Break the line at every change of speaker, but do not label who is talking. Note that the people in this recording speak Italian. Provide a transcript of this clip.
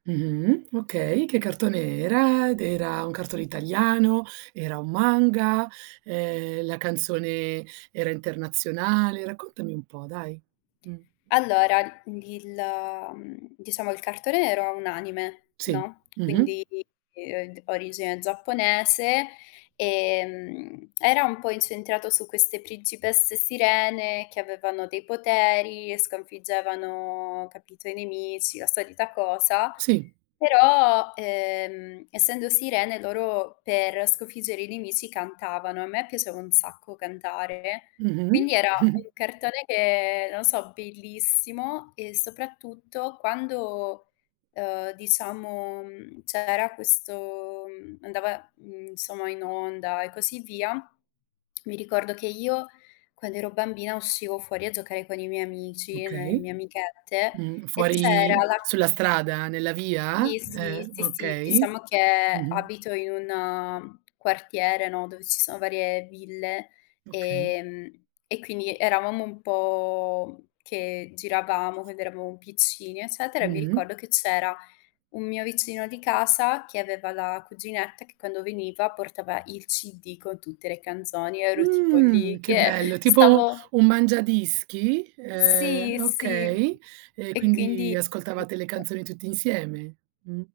Mh-mh, okay, che cartone era? D era un cartone italiano? Era un manga? Ehm, la canzone era internazionale? Raccontami un po', dai, mh.
Allora, il ehm, diciamo, il cartone era un anime,
Sì,
no,
mh-mh.
quindi ehm, d origine giapponese. Ehm, era un po' incentrato su queste principesse sirene che avevano dei poteri e sconfiggevano, capito, i nemici, la solita cosa,
Sì.
però, ehm, essendo sirene loro per sconfiggere i nemici cantavano. A me piaceva un sacco cantare,
Mh-mh.
quindi era un cartone che, non so, bellissimo e soprattutto quando, ehm, diciamo, mhmm, c'era questo, mhmm, andava, mhmm, insomma in onda e così via, mi ricordo che io quando ero bambina uscivo fuori a giocare con i miei amici, e ne le
Okay.
mie amichette
Mh,
e c'era
fuori
la
sulla strada, nella via?
Sì,
Eh,
sì. Sì, sì,
okay.
diciamo che
Mh-mh.
abito in un quartiere, no, dove ci sono varie ville,
Okay.
ehm, e quindi eravamo un po' che giravamo, quando eravamo piccini, eccetera. E mi
Mh-mh.
ricordo che c'era un mio vicino di casa che aveva la cuginetta che quando veniva portava il CD con tutte le canzoni. Io ero tipo
Mhmm,
lì
che
che
bello, tipo
stavo
un mangiadischi,
Sì,
ehm,
sì.
okay. Ehm,
E
quindi
quindi
ascoltavate le
[unintelligible]
canzoni tutti insieme. Mh.